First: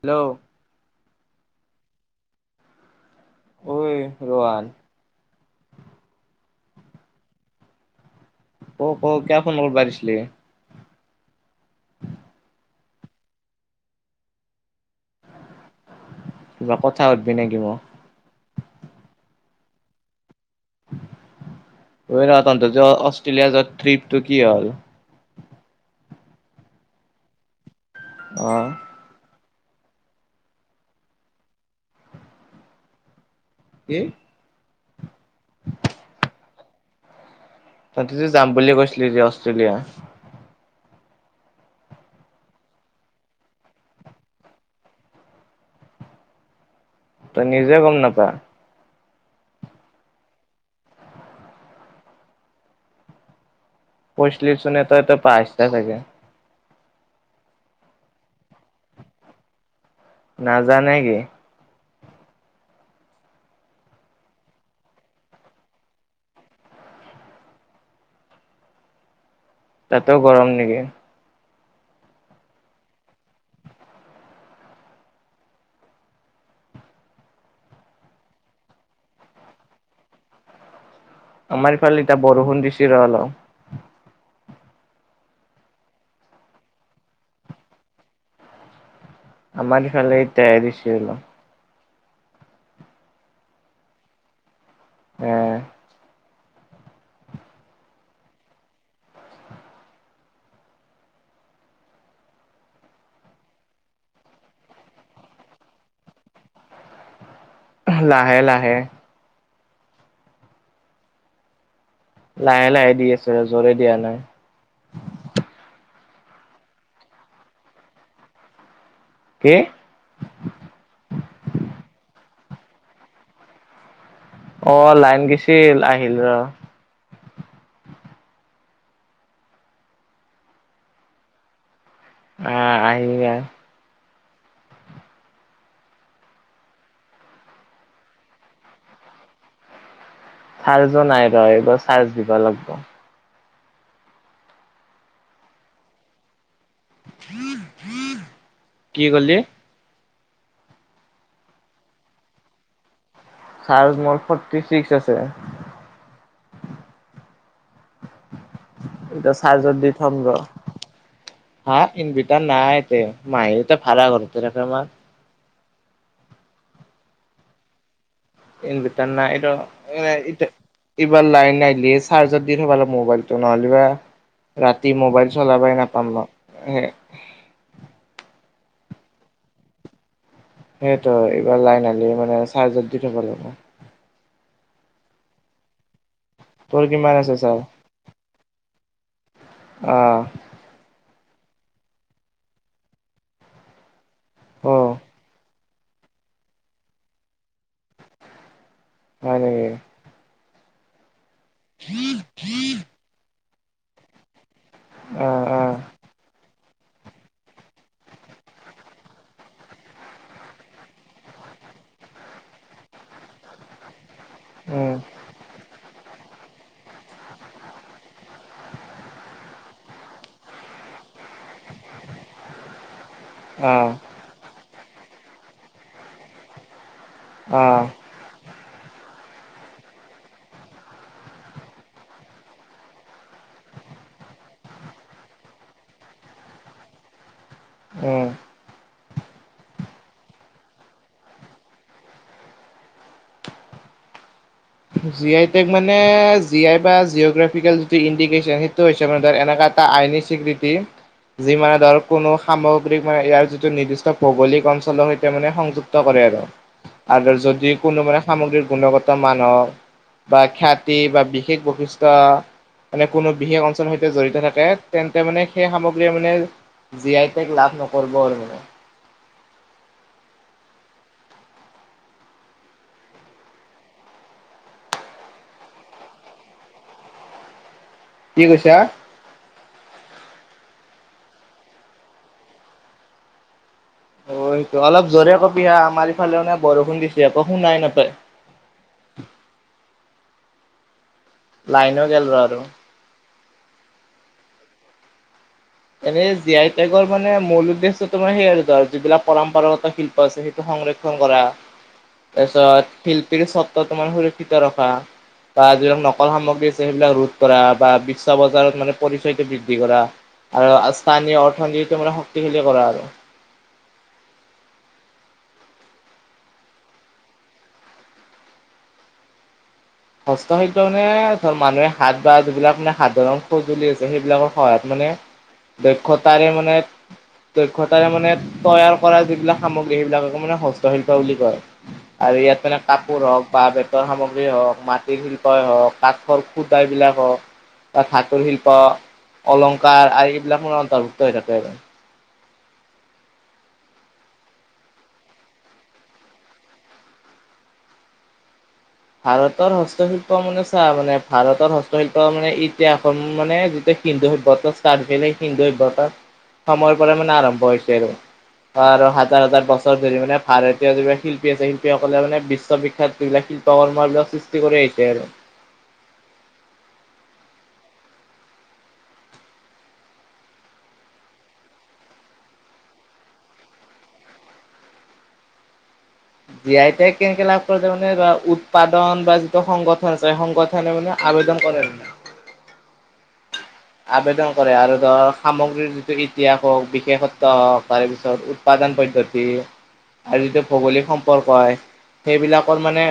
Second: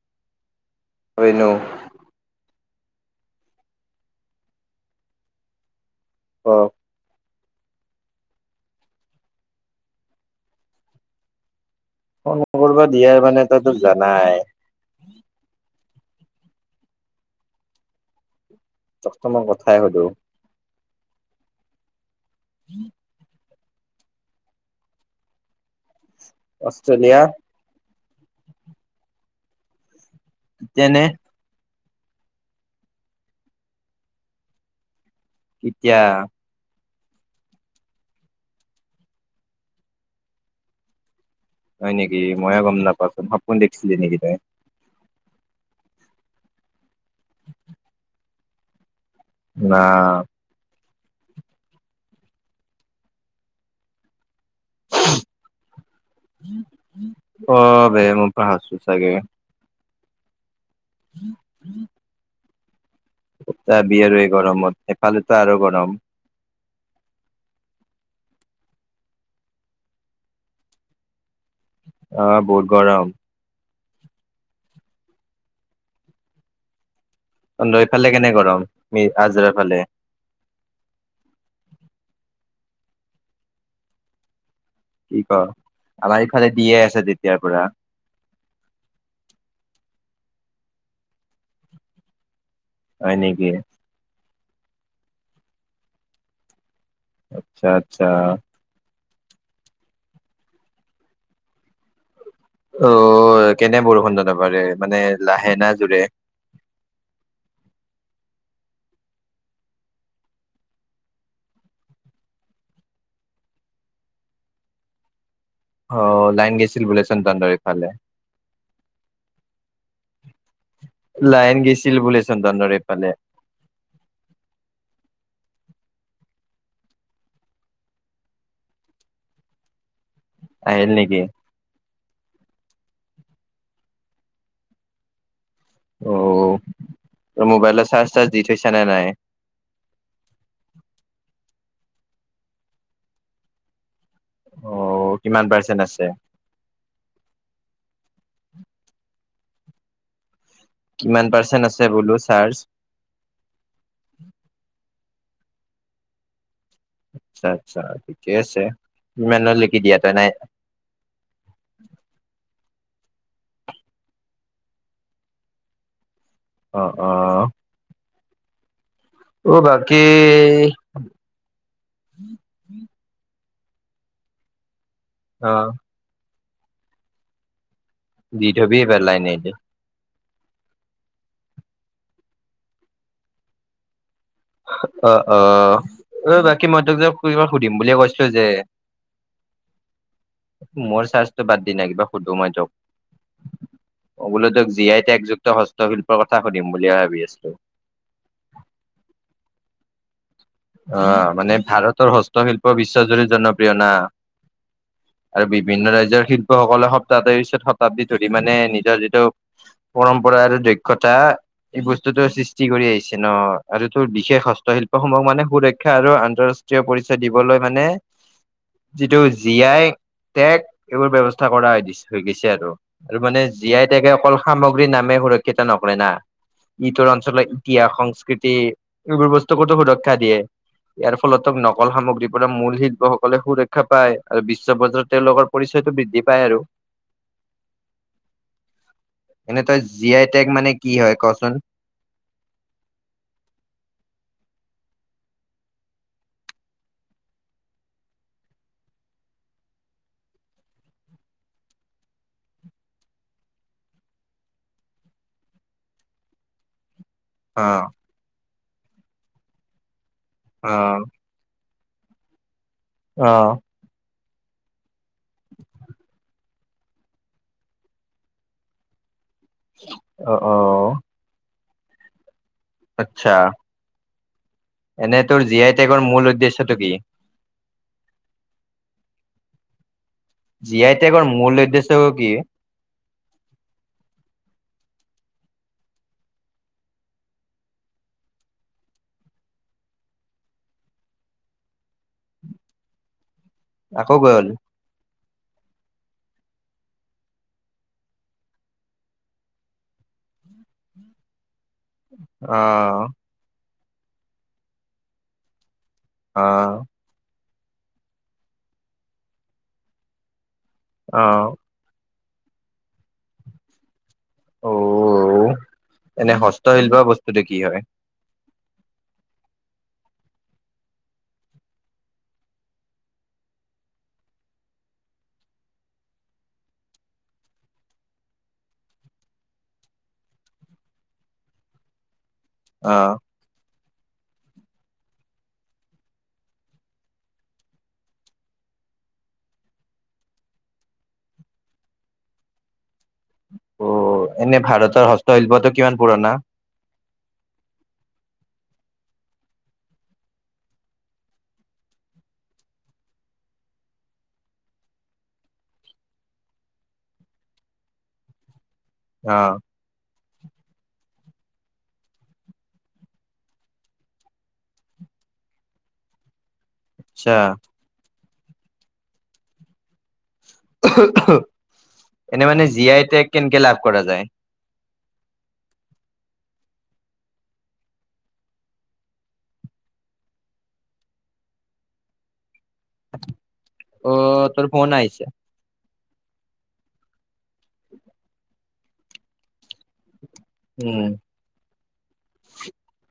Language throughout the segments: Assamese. হেল্ল'। [unintelligible] ঐ ৰোৱাল? [inaudible] অঁ' ক' ক' কিয় ফোন কৰিবা দিছিল? ফন কৰিব দিয়ে মানে তই তোক জানাই। কিবা কথা সধবি নেকি মোক? তোক তো মই কথাই সোধো। ৰা তন্ত য অষ্ট্ৰেলিয়া যাত ট্ৰিপটো কি হ'ল? [inaudible] অষ্ট্ৰেলিয়া? অ' তেনে কি? এতিয়া? তহঁতি যে যাম বুলি কৈছিলে অষ্ট্ৰেলিয়া। হয় নেকি মইয়ে গম নাপওঁ সাপোন দেখিছিলি নেকি তই? তই নিজে গম নাপা। না। পচলছোন এটা এ পচটা চাগে। [inaudible] অ', বে মই পাহৰিছোঁ চাগে। নাজানে কি? [unintelligible] আৰু এই গৰমত এফালেতো আৰু গৰম। [inaudible] তাতো গৰম নেকি? অ', বহুত গৰম। তহঁতৰ হেইফালে কেনে গৰম আজৰা ফালে? আমাৰ ইফালে এতিয়া বৰষুণ দিছি ৰ অলপ। কি ক আমাৰ ইফালে দিয়ে আছে তেতিয়াৰ পৰা। আমাৰ ইফালে এতিয়া এৰিছে অলপ। হয় নেকি? উম'। আচ্ছা আচ্ছা। অ', কেনে বৰষুণ জ ন পাৰে মানে লাহে না জোৰে? লাহে লাহে। লাহে লাহে দি আছে, জোৰে দিয়া নাই। অ', লাইন গেছিল বুলেচোন তহতৰ এইফালে। কে? লাইন গেছিল বুলেচোন তহতৰ এইফালে। অ', লাইন গেছিল আহিল। আহিল নেকি? আ, আহিলে ইয়াত। অ', ত মোবাইল চাৰ্জ চাৰ্জ দি থৈছা নে নাই? চাৰ্জো নাই ৰ, এইবাৰ চাৰ্জ দিব লাগিব। অ', কিমান পাৰ্চেণ্ট আছে? কি কলি? কিমান পাৰ্চেণ্ট আছে বোলো চাৰ্জ? চাৰ্জ মোৰ ফৰ্টি ছিক্স আছে। আচ্ছা আচ্ছা, ঠিকে আছে এতিয়া চাৰ্জত ইমানলৈকি দি দিয়া তই থম নাই। ৰ। হা ইনভিটাৰ নাই তে, মাহিৰিতি ভাৰা ঘৰতে থাকে আমাৰ। অ', অ'। ইনভিটাৰ নাই ৰ অ বাকী [inaudible] এইবাৰ লাইন আহিলিয়ে চাৰ্জত দি থব মোবাইলটো নহলেবা ৰাতি মোবাইল অ চলাবই নাপাম ন সেই দি থবি পেলাই এনেকে। সেইটো এইবাৰ লাইন আহিলে মানে চাৰ্জত দি থব লাগিব। অ, অ, ৰবা কি মই তোৰ তোক যে কিমান আছে কিবা চাৰ্জ? সুধিম বুলিয়ে কৈছিলো যে? আহ মোৰ চাৰ্জটো বাদ দি নাই কিবা সুধো মই তোক? অ বোলো তোক জি আই একযুক্ত হস্তশিল্পৰ কথা সুধিম বুলিহে ভাবি আছিলো। হয় নেকি? অ মানে ভাৰতৰ হস্তশিল্প বিশ্বজুৰি জনপ্ৰিয় না। আহ আৰু আহ বিভিন্ন ৰাজ্যৰ শিল্পসকলে শতাব্দী পিছত শতাব্দী ধৰি মানে নিজৰ যিটো পৰম্পৰা আৰু দক্ষতা এই বস্তুটো সৃষ্টি কৰি আহিছে ন আৰু এই তোৰ বিশেষ হ উম হস্তশিল্পসমূহক মানে সুৰক্ষা আৰু আন্তৰাষ্ট্ৰীয় পৰিচয় দিবলৈ মানে যিটো জী আই টেগ এইবোৰ ব্যৱস্থা কৰা দি হৈ গৈছে আৰু। আৰু মানে জী আহ আই টেকে অকল সামগ্ৰীৰ নামে সুৰক্ষিত নকৰে না, ই তৰ অন আচলতে আহ ইতিহাস, সংস্কৃতি এইবোৰ বস্তুকতো সুৰক্ষা দিয়ে। ইয়াৰ ফলত নকল সামগ্ৰীৰ পৰা মূল শিল্পসকলে সুৰক্ষা পায় আৰু বিশ্ব বজাৰত তেওঁলোকৰ পৰিচয়টো বৃদ্ধি পায় আৰু। উম। এনেই তই জি আই টেক মানে কি হয় কচোন? জি আই টেক মানে জি আই বা জিঅগ্ৰাফিকেল যিটো ইণ্ডিকেশ্যন সেইটো হৈছে মানে এনেকুৱা এটা আইনি স্বীকৃতি যি মানে ধৰ কোনো সামগ্ৰীক মানে ইয়াৰ যিটো নিৰ্দিষ্ট ভৌগোলিক অঞ্চলক সৈতে মানে সংযুক্ত কৰে আৰু। আৰু অ যদি কোনো মানে সামগ্ৰীৰ গুণগত মানক বা অ খ্যাতি বা বিশেষ বৈশিষ্ট্য মানে কোনো অ বিশেষ অঞ্চলৰ সৈতে জড়িত থাকে। তেন্তে মানে সেই সামগ্ৰীয়ে মানে, জি, আই, টেক, লাভ নকৰিব আৰু মানে অ, অ, আচ্ছা। এনে তোৰ, জি, আই, টেগৰ, মূল উদ্দেশ্যটো কি? কি কৈছা? জি, আই, টেকৰ, মূল উদ্দেশ্য কি? হয়টো, অলপ জোৰে কবি হা, আমাৰ ইফালে মানে বৰষুণ দিছে, একো শুনাই নাপায়। লাইনো, গেল ৰ, আৰু। আকৌ গ'ল। এনেই জি, আই, টেগৰ মানে মূল উদ্দেশ্যতো মানে সেই, আৰু ধৰ, যিবিলাক পৰম্পৰাগত শিল ল্প, আছে সেইটো সংৰক্ষণ কৰা। অ তাৰপিছত শিল্পীৰ সত্ব, তোমাৰ সুৰক্ষিত ৰখা বা, যি কল অ সামগ্ৰী আছে সেইবিলাক ৰোধ কৰা, বা বিশ্ব বজাৰত মানে পৰিচয়টো বৃদ্ধি কৰা। আৰু অ স্থানীয় অৰ্থনীতি তোমাৰ শক্তিশালী কৰা আৰু। অ, এনে হস্তশিল্প বস্তুটো কি হয়? হস্ত শিল্প, মানে ধৰ মানুহে হাত বা যিবিলাক মানে সাধাৰণ সঁজুলি আছে, সেইবিলাকৰ সহায়ত মানে দক্ষতাৰে মানে দক্ষতাৰে মানে তৈয়াৰ কৰা যিবিলাক সামগ্ৰী, সেইবিলাককে মানে হস্তশিল্প বুলি কয়। আৰু ইয়াত মানে অ কাপোৰ হওঁক বা বেতৰ সামগ্ৰীয়ে হওঁক মাটিৰ শিল্পই হওঁক, কাঠৰ খুটা বিলাক হওঁক তাত ধাতুৰ শিল্প, অলংকাৰ আৰু এইবিলাক মানে অন্তৰ্ভুক্ত হৈ থাকে, আৰু। অ, এনে ভাৰতৰ হস্তশিল্পটো কিমান পুৰণা? ভাৰতৰ হস্তশিল্প মানে চা, মানে ভাৰতৰ হস্তশিল্প মানে এতিয়া অসম মানে যেতিয়া হিন্দু সভ্যতা ষ্টাৰ্ট হৈ, হিন্দু সভ্যতা, সময়ৰ পৰা মানে আৰম্ভ হৈছে আৰু আৰু অ হাজাৰ-হাজাৰ বছৰ ধৰি মানে ভাৰতীয় যিবিলাক শিল্পী আছে, শিল্পীসকলে মানে বিশ্ববিখ্যাত যিবিলাক শি [unintelligible] সৃষ্টি কৰি আহিছে আৰু। আচ্ছা। [inaudible] এনে মানে জি, আই, টেগ, কেনেকে লাভ কৰা যায়। জি, আই, টেগ, কেনেকে লাভ কৰে যে মানে, উৎপাদন বা যিটো সংগঠন আছে সেই সংগঠন সে, মানে আবেদন কৰে। [inaudible] আবেদন তোৰ কৰে, ফোন আৰু আহিছে। ধৰ সামগ্ৰীৰ যিটো ইতিহাস হ'ওক, বিশেষত্ব হ'ওক, তাৰপিছত উৎপাদন পদ্ধতি। আৰু যিটো উম ভৌগোলিক সম্পৰ্ক হয়, সেইবিলাকৰ মানে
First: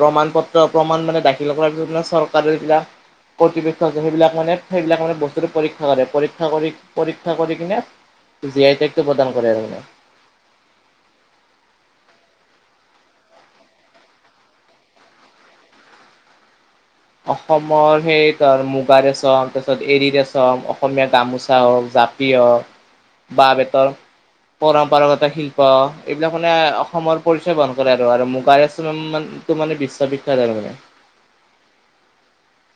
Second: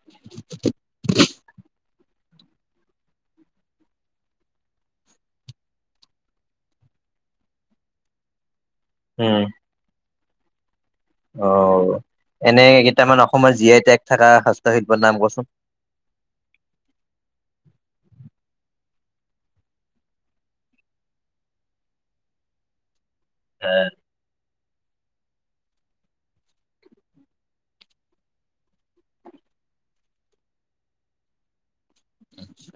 প্ৰমাণ পত্ৰ, প্ৰমাণ মানে দাখিল কৰাৰ পিছতে চৰকাৰৰ এইবিলাক, কৰ্তৃপক্ষ আচনি বিলাক মানে সেইবিলাক মানে বস্তু পৰীক্ষা কৰে, পৰীক্ষা কৰি পৰীক্ষা কৰি কিনে, জীয়াই থাকি প্ৰদান উম কৰে আৰু এই অ, এনে কেইটামান অসমৰ জি, আই, টেগ, থকা হস্তশিল্পৰ নাম কোৱাচোন? অসমৰ সেই, মুগা ৰেচম, তাৰপিছত এৰী ৰেচম, অসমীয়া গামোচা হ'ওক জাপ পি, হ'ক, বাহ বেতৰ পৰম্পৰাগত শিল্প, এইবিলাক মানে অসমৰ পৰিচয় বহন কৰে আৰু আৰু মুগাৰ আন টো, মানে বিশ্ববিখ্যাত আৰু মানে।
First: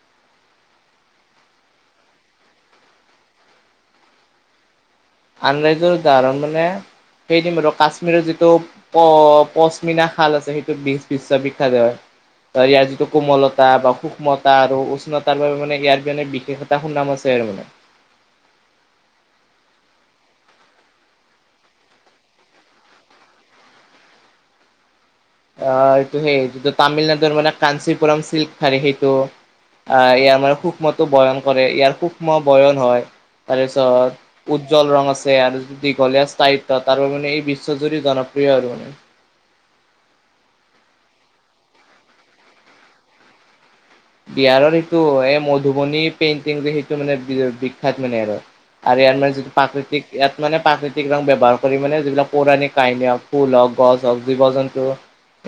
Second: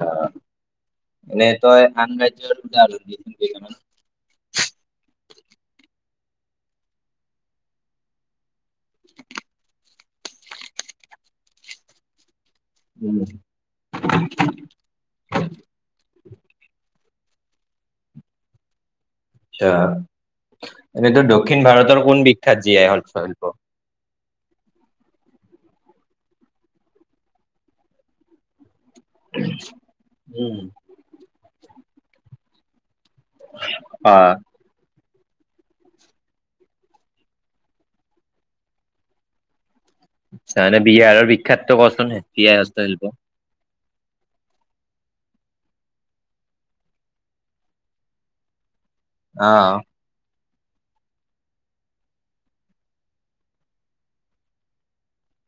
অ, এনে তই, আন ৰাজ্য [inaudible] আনৰাইজৰ উদাহৰণ মানে, সেইদম আৰু কাশ্মীৰৰ যিটো অ, পশ্মিনা খাল আছে, সেইটোত বিশ-বিশ্ববিখ্যাত হয়। ইয়াৰ যিটো কোমলতা বা সূক্ষ্মতা আৰু উষ্ণ তাৰ বাবে মানে ইয়াৰ মানে বিশেষ এটা সুনাম আছে আৰু মানে। এয়া, এনেইতো দক্ষিণ ভাৰতৰ কোন বিখ্যাত জী আই অল্প শিল্প? আঁ, এইটো সেই যিটো তামিলনাডুৰ মানে কাঞ্চিপুৰম চিল্ক শাৰী সেইটো, আহ এই আমাৰ সূক্ষ্মতটো বয়ন কৰে, ইয়াৰ সূক্ষ্ম বয়ন হয়। আৰু অ চহৰত। উজ্জ্বল ৰং আছে আৰু দীঘলীয়া স্থায়িত্ব তাৰ সলনি এই বিশ্বজুৰি জনপ্ৰিয় আৰু মানে তাহলে বিহাৰৰ বিখ্যাতটো কছোন, জি আই হস্ত শিল্প। বিহাৰৰ এইটো এ মধুবনী পেইন্টিং যে সেইটো মানে বিখ্যাত মানে আৰ। আৰু ইয়াৰ মানে যিটো, অ প্ৰাকৃতিক ইয়াত মানে প্ৰাকৃতিক ৰং ব্যৱহাৰ কৰি মানে যিবিলাক পৌৰাণিক কাহিনী হওঁক ফুল হওঁক, গছ হওঁক, জীৱ জন্তু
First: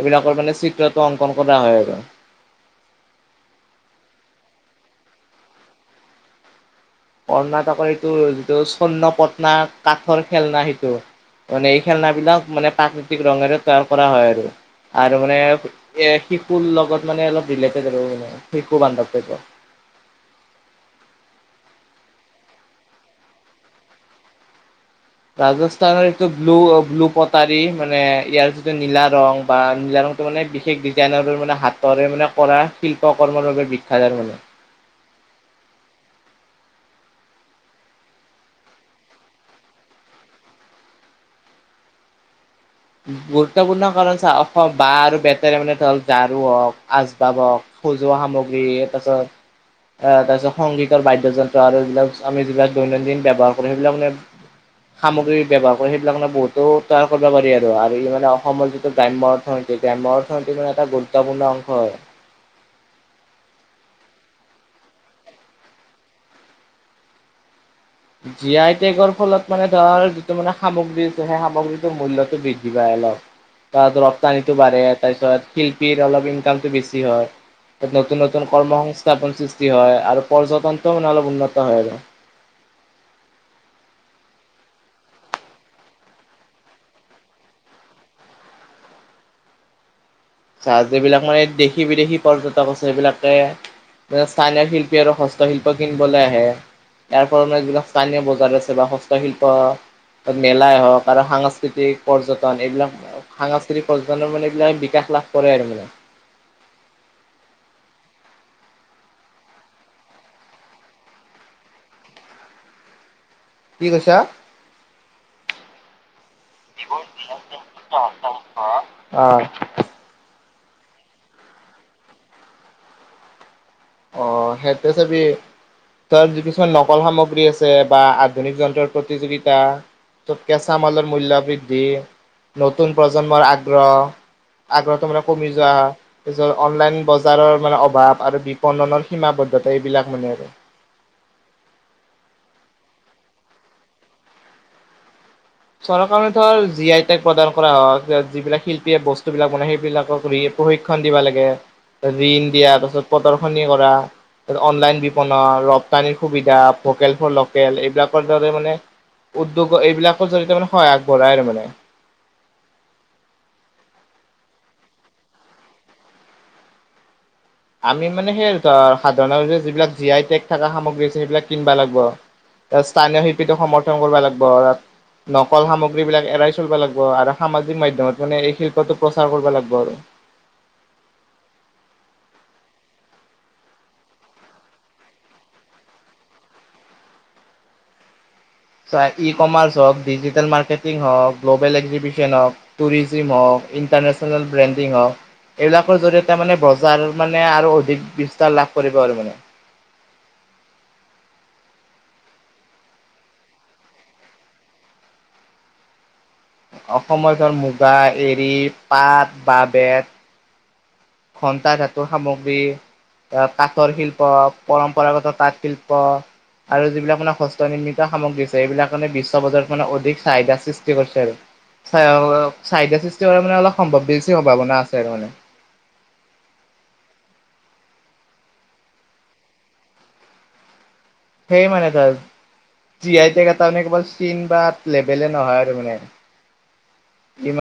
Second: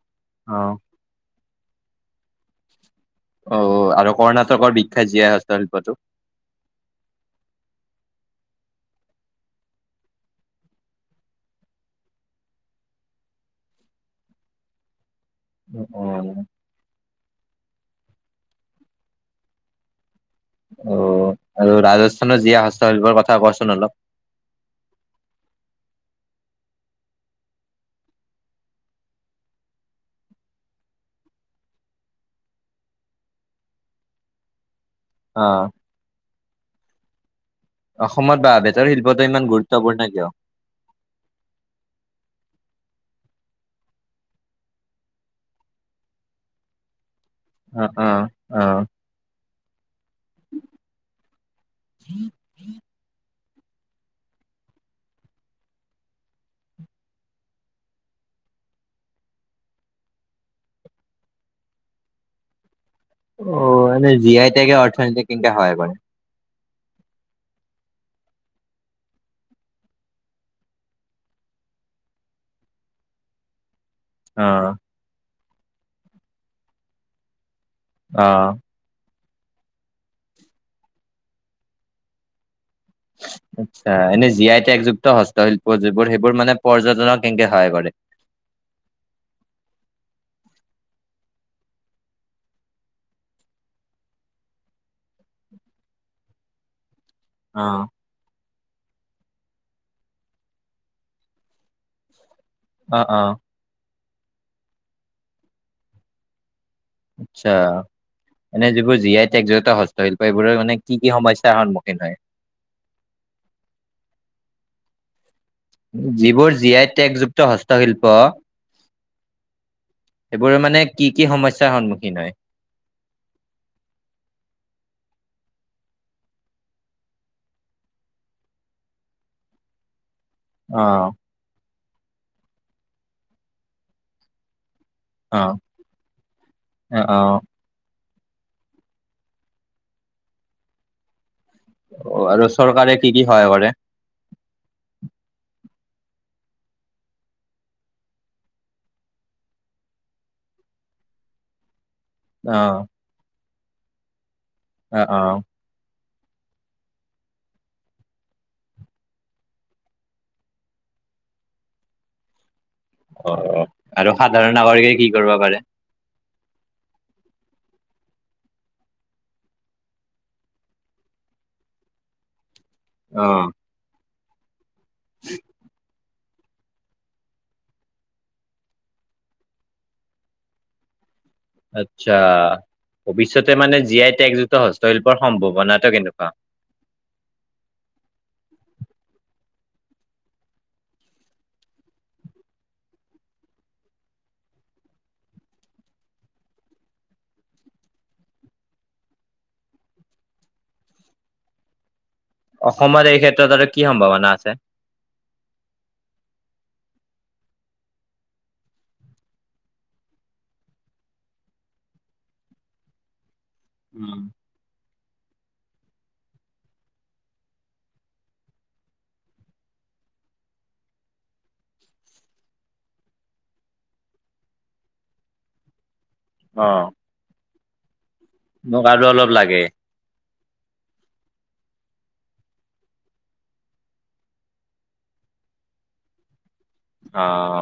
এবিলাকৰ মানে অ চিত্ৰটো অংকন কৰা হয় আৰু। অ'ও আৰু কৰ্ণাটকৰ বিখ্যাত জী আই হস্ত শিল্পটো? কৰ্ণাটকৰ ইটো যিটো স্বৰ্ণ পটনা কাঠৰ খেলনা সেইটো। মানে এই খেলনা বিলাক মানে প্ৰাকৃতিক ৰঙেৰে তৈয়াৰ কৰা হয় আৰু, আৰু মানে অ এ শিশুৰ লগত মানে অলপ ৰিলেটেড আৰু মানে শিশু বান্ধবদব্য। অ' আৰু ৰাজস্থানৰ জী আই হস্তশিল্পৰ কথা কোৱাচোন অলপ। ৰাজস্থানৰ এইটো ব্লু, ব্লু পটাৰী। মানে ইয়াৰ যিটো নীলা ৰং বা নীলা ৰং টো মানে বিশেষ ডিজাইনৰ মানে হাতৰে মানে, কৰা শিল্প কৰ্মৰ বাবে বিখ্যাত আৰু মানে। আঁ। অসমত বাঁহ- বেতৰ শিল্পটো ইমান গুৰুত্বপূৰ্ণ কিয়? গুৰুত্বপূৰ্ণ কাৰণ চা, অসম বাঁহ আৰু বেতেৰে মানে ধৰক ঝাৰু হওঁক। আছ বাব হওঁক, অ অ সজোৱা সামগ্ৰী অ তাৰছত অঁ তাৰছত সংগীতৰ বাদ্যযন্ত্ৰ আৰু এইবিলাক আমি যিবিলাক দৈনন্দিন ব্যৱহাৰ সেইবিলাক মানে, সামগ্ৰী ব্যৱহাৰ কৰি সেইবিলাক মানে বহুতো তৈয়াৰ কৰিব পাৰি আৰু। ত আৰু ই মানে অসমৰ যিটো গ্ৰাম্য অৰ্থনীতি, গ্ৰাম্য অৰ্থনীতি মানে এটা গুৰুত্বপূৰ্ণ অংশ হয়। অ' এনেই জি আই টেগে অৰ্থনীতিক কেনকে সহায় কৰে? জি আই টেগৰ ফলত মানে ধৰ, যিটো মানে সামগ্ৰীৰ যে সেই সামগ্ৰীটোৰ মূল্যতটো বৃদ্ধি পায় অলপ। বা ধৰক অ নীটো বাঢ়ে। তাপিছত শিল্পীৰ অলপ ইনকামতটো বেছি হয়। নতুন অ নতুন কৰ্ম সং স্থাপন সৃষ্টি হয় আৰু পৰ্যতনটো মানে অলপ উন্নত হয় আৰু। উ [inaudible] আচ্ছা। এনেই জি আই ত্যেগযুক্ত হস্তশিল্প, যিবোৰ সেইবোৰ মানে পৰ্যটনত কেনকে সহায় কৰে? চা, যিবিলাক মানে দেশী বিদেশী পৰ্যটক আছে সেইবিলাকে তাতে স্থানীয় শিল্পী আৰু হস্তশিল্প কিনবলে আহে। ইয়াৰ ফলত অ মানে, যিবিলাক স্থানীয় বজাৰ আছে বা হস্তশিল্প মেলাই হওঁক, আৰু সাংস্কৃতিক পৰ্যটন, এইবিলাক অ' সাংস্কৃতিক পৰ্যটনৰ মানে এইবিলাক বিকাশ লাভ কৰে আৰু মানে। আচ্ছা। এনেই যিবোৰ জি আই টোগযুক্ত হস্তশিল্প এইবোৰৰ মানে কি কি সমস্যাৰ সন্মুখীন হয়? কি কৈছা? যিবোৰ যিবোৰ জি টেগযুক্ত আই হস্তশিল্প তেগযুক্ত হস্তশিল্প, অঁ। সেইবোৰে মানে কি কি সমস্যাৰ সন্মুখীন হয়? অ' সেইটোৱে চাবি তাত যি কিছুমান নকল সামগ্ৰী আছে, বা আধুনিক যন্ত্ৰৰ প্ৰতিযোগিতা ত'ত কেঁচা অ মালৰ মূল্য বৃদ্ধি নতুন প্ৰজন্মৰ আগ্ৰহ, আগ্ৰহটো মানে - অ কমি যোৱা তাৰ পাছত অনলাইন অ বজাৰৰ অ মানে অভাৱ আৰু- বণনৰ সীমাবদ্ধতা এইবিলাক মানে আৰু। অঁ আৰু চৰকাৰে কি কি সহায় কৰে? চৰকাৰে ধৰ জি আই টাগ প্ৰদান কৰা হওক যিবিলাক শিল্পীয়ে বস্তুবিলাক বনায় সেইবিলাকক প্ৰশিক্ষণ দিবা লাগে। ঋণ অ দিয়া তাৰপিছত প্ৰদৰ্শনী কৰা তাৰপিছত অনলাইন অ অ বিপণাৰ তানীৰ সুবিধা, ভোকেল ফৰ লোকেল। এইবিলাকৰ দৰে মানে উদ্যোগ এইবিলাক- ত' জৰিতে মানে হয় আগবঢ়াই আৰু মানে। অহ-অহ' আৰু সাধাৰণ নাগৰিকে কি কৰিব পাৰে? আমি মানে সেই সাধাৰণ যে যিবিলাক জি আই থকা সামগ্ৰী আছে সেইবিলাক কিনবা লাগিব। স্থানীয় অ শিল্পীটোক সমৰ্থন কৰিব লাগিব। নকল সামগ্ৰী বিলাক এৰাই চলিব লাগিব আৰু সামাজিক মাধ্যমত মানে এই শিল্পটো প্ৰচাৰ কৰিব লাগিব আৰু। আচ্ছা' ভৱিষ্যতে মানে জি আই একজুট হস্তশিল্পৰ সম্ভাৱনাটো কেনেকুৱা? চোৱা ই কমাৰ্চ হওক, ডিজিটেল মাৰ্কেটিং হওক, গ্ল'বেল এক্সিবশন হওক- টুৰিজিম হওক, ইণ্টাৰনেশ্যনেল ব্ৰেণ্ডিং হওক- এইবিলাকৰ জৰি়য়তে মানে বজাৰৰ মানে আৰু অধিক বিস্তাৰ লাভ কৰিব আৰু মানে। অসমৰ এই ক্ষেত্ৰত আৰু কি সম্ভাৱনা আছে? অসমৰ ধৰ মুগা, এৰি, পাত, বা বেত- ঘন্টা ধাতুৰ সামগ্ৰী, কাঠৰ উম, শিল্প- পৰম্পৰাগত তাঁতশিল্প- আৰু যিবিলাক মানে হস্ত নিৰ্মিত সামগ্ৰী আছে এইবিলাকে বিশ্ব বজাৰ মানে অধিক চাহিদা সৃষ্টি কৰিছে আৰু। চা' চাহিদা সৃষ্টি কৰা মানে অলপ সম্ভৱ বেছি সম্ভাৱনা আছে আৰু মানে। অঁ। মোক আৰু অলপ লাগে। সেই মানে তাৰ জি আই টে এটা মানে [unintelligible] বা লেভেলে নহয় আৰু মানে। ই অঁ।